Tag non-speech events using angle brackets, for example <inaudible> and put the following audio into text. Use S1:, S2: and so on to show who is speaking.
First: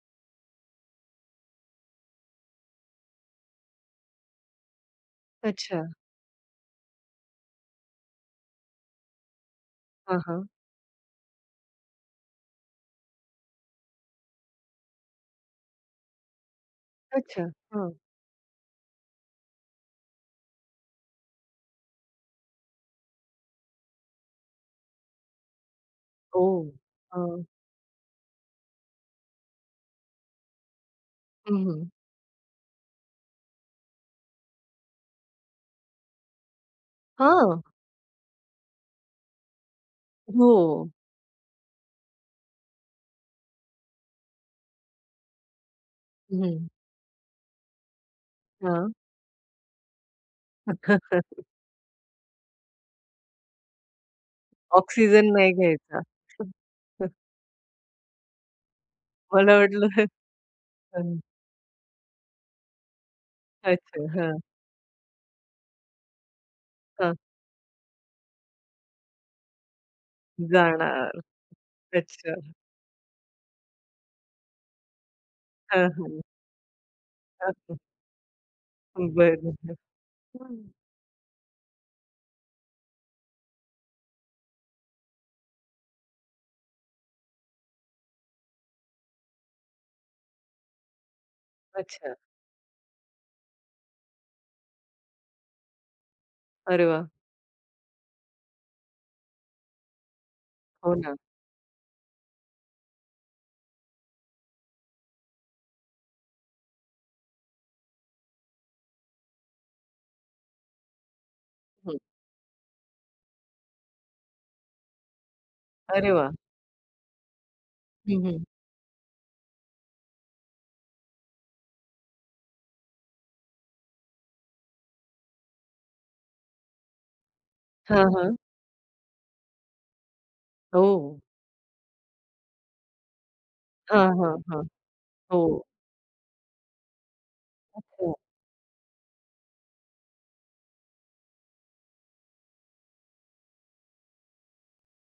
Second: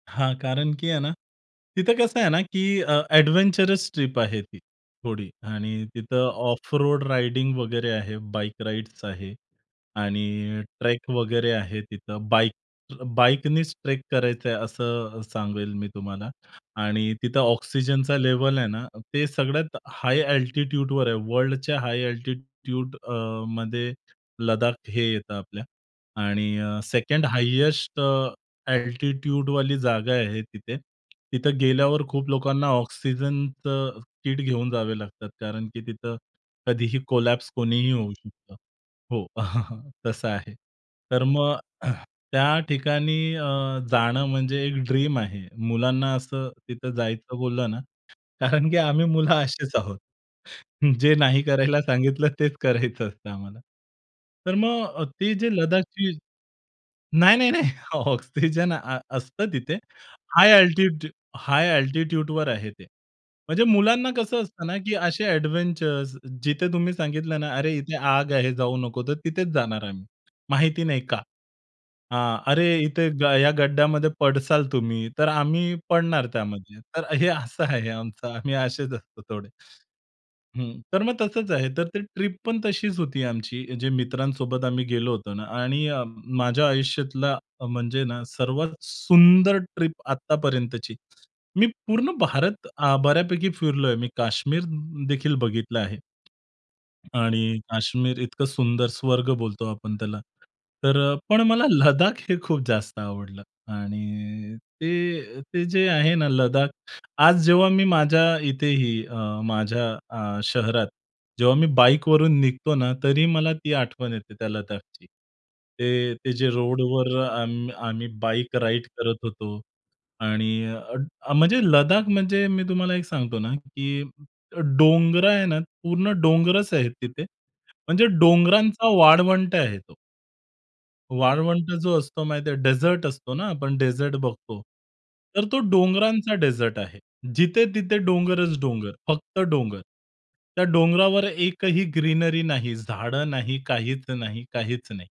S1: हां. कारण, की आहे ना, तिथं कसं आहे ना, की अ, एडव्हेंचरस ट्रिप आहे ती थोडी, आणि
S2: अच्छा.
S1: तिथं ऑफ रोड राइडिंग वगैरे आहे. बाईक राइड्स आहे,
S2: हां, हां.
S1: आणि ट्रेक वगैरे आहे तिथं. बाईक बाईकनीच ट्रेक करायचं आहे, असं सांगेल मी तुम्हाला. आणि तिथं
S2: अच्छा. हां.
S1: ऑक्सिजनचा लेव्हल आहे ना, ते सगळ्यात हाय एल्टिट्यूडवर आहे. वर्ल्डच्या हाय एल्टिट्यूड अ, मध्ये लद्दाख हे येतं आपल्या,
S2: ओह!
S1: आणि सेकंड
S2: हं.
S1: हाइस्ट एटिट्यूडवाली जागा आहे तिथे.
S2: हं,
S1: तिथं
S2: हं.
S1: गेल्यावर खूप लोकांना ऑक्सिजनचं किट घेऊन जावे लागतं, कारण, की तिथं कधीही कोलॅप्स
S2: हां.
S1: कोणीही होऊ शकतं. हो, <chuckles> तसं आहे.
S2: हो.
S1: तर मग <clears throat> त्या ठिकाणी अ, जाणं म्हणजे एक ड्रीम आहे. मुलांना असं
S2: हं.
S1: तिथं जायचं बोललं ना, कारण, की
S2: हां.
S1: आम्ही मुलं अशीच आहोत. जे नाही
S2: <chuckles>
S1: करायला सांगितलं, तेच करायचं असतं आम्हाला. तर मग अ,
S2: ऑक्सिजन
S1: ते जे
S2: नाही घ्यायचा.
S1: लद्दाखची
S2: खूप हं.
S1: नाही, नाही, नाही, ऑक्सिजन अ, असतं
S2: मला
S1: तिथे.
S2: वाटलं.
S1: हाय अल्टिट्यूड
S2: हं.
S1: हाय अल्टिट्यूडवर आहे ते. म्हणजे
S2: अच्छा,
S1: मुलांना
S2: हां.
S1: कसं असतं ना, की असे एडव्हेंचर्स, जिथे तुम्ही
S2: हं.
S1: सांगितलं ना, "अरे, इथे आग आहे, जाऊ नको," तर तिथेच जाणार आम्ही. माहिती नाही का?
S2: जाणार.
S1: हां.
S2: अच्छा.
S1: "अरे, इथे या गड्यामध्ये पडणार तुम्ही," तर आम्ही
S2: हां, हं.
S1: पडणार त्यामध्ये. तर हे असं
S2: अच्छा.
S1: आहे आमचं. आम्ही असेच असतो थोडे.
S2: बरोबर. हं.
S1: हं, तर मग तसंच आहे, तर ते ट्रिप पण तशीच होती आमची, जे मित्रांसोबत आम्ही गेलो होतो ना. आणि अ, माझ्या आयुष्यातला म्हणजे ना, सर्वात सुंदर ट्रिप आत्तापर्यंतची. मी पूर्ण
S2: अच्छा.
S1: भारत अ, बऱ्यापैकी फिरलोय. मी काश्मीर देखील बघितलं आहे
S2: अरे वाह!
S1: ...आणि काश्मीर इतकं सुंदर स्वर्ग बोलतो आपण त्याला.
S2: हो
S1: तर
S2: ना.
S1: पण मला लद्दाख हे खूप जास्त आवडलं. आणि ते-ते जे आहे ना, लद्दाख, आज जेव्हा मी माझ्या इथेही अ, माझ्या अ, शहरात जेव्हा मी
S2: हं.
S1: बाईकवरून निघतो ना, तरी मला ती आठवण येते त्या लद्दाखची.
S2: अरे वाह!
S1: ते-ते जे रोडवर आम आम्ही
S2: हं, हं.
S1: बाईक राइड करत होतो. आणि अ, म्हणजे लद्दाख म्हणजे मी तुम्हाला एक सांगतो ना, की डोंगरं आहे ना, पूर्ण डोंगरंच आहेत तिथे.
S2: हां,
S1: म्हणजे
S2: हां.
S1: डोंगरांचा वाळवंट आहे तो.
S2: हो.
S1: वाळवंट जो असतो माहिती आहे, डेझर्ट असतो ना. आपण
S2: हां,
S1: डेझर्ट
S2: हां,
S1: बघतो.
S2: हां. हो.
S1: तर तो डोंगरांचा डेझर्ट आहे. जिथे तिथे
S2: अच्छा.
S1: डोंगरच डोंगर, फक्त डोंगर. त्या डोंगरावर एकही ग्रीनरी नाही, झाडं नाही, काहीच नाही, काहीच नाही.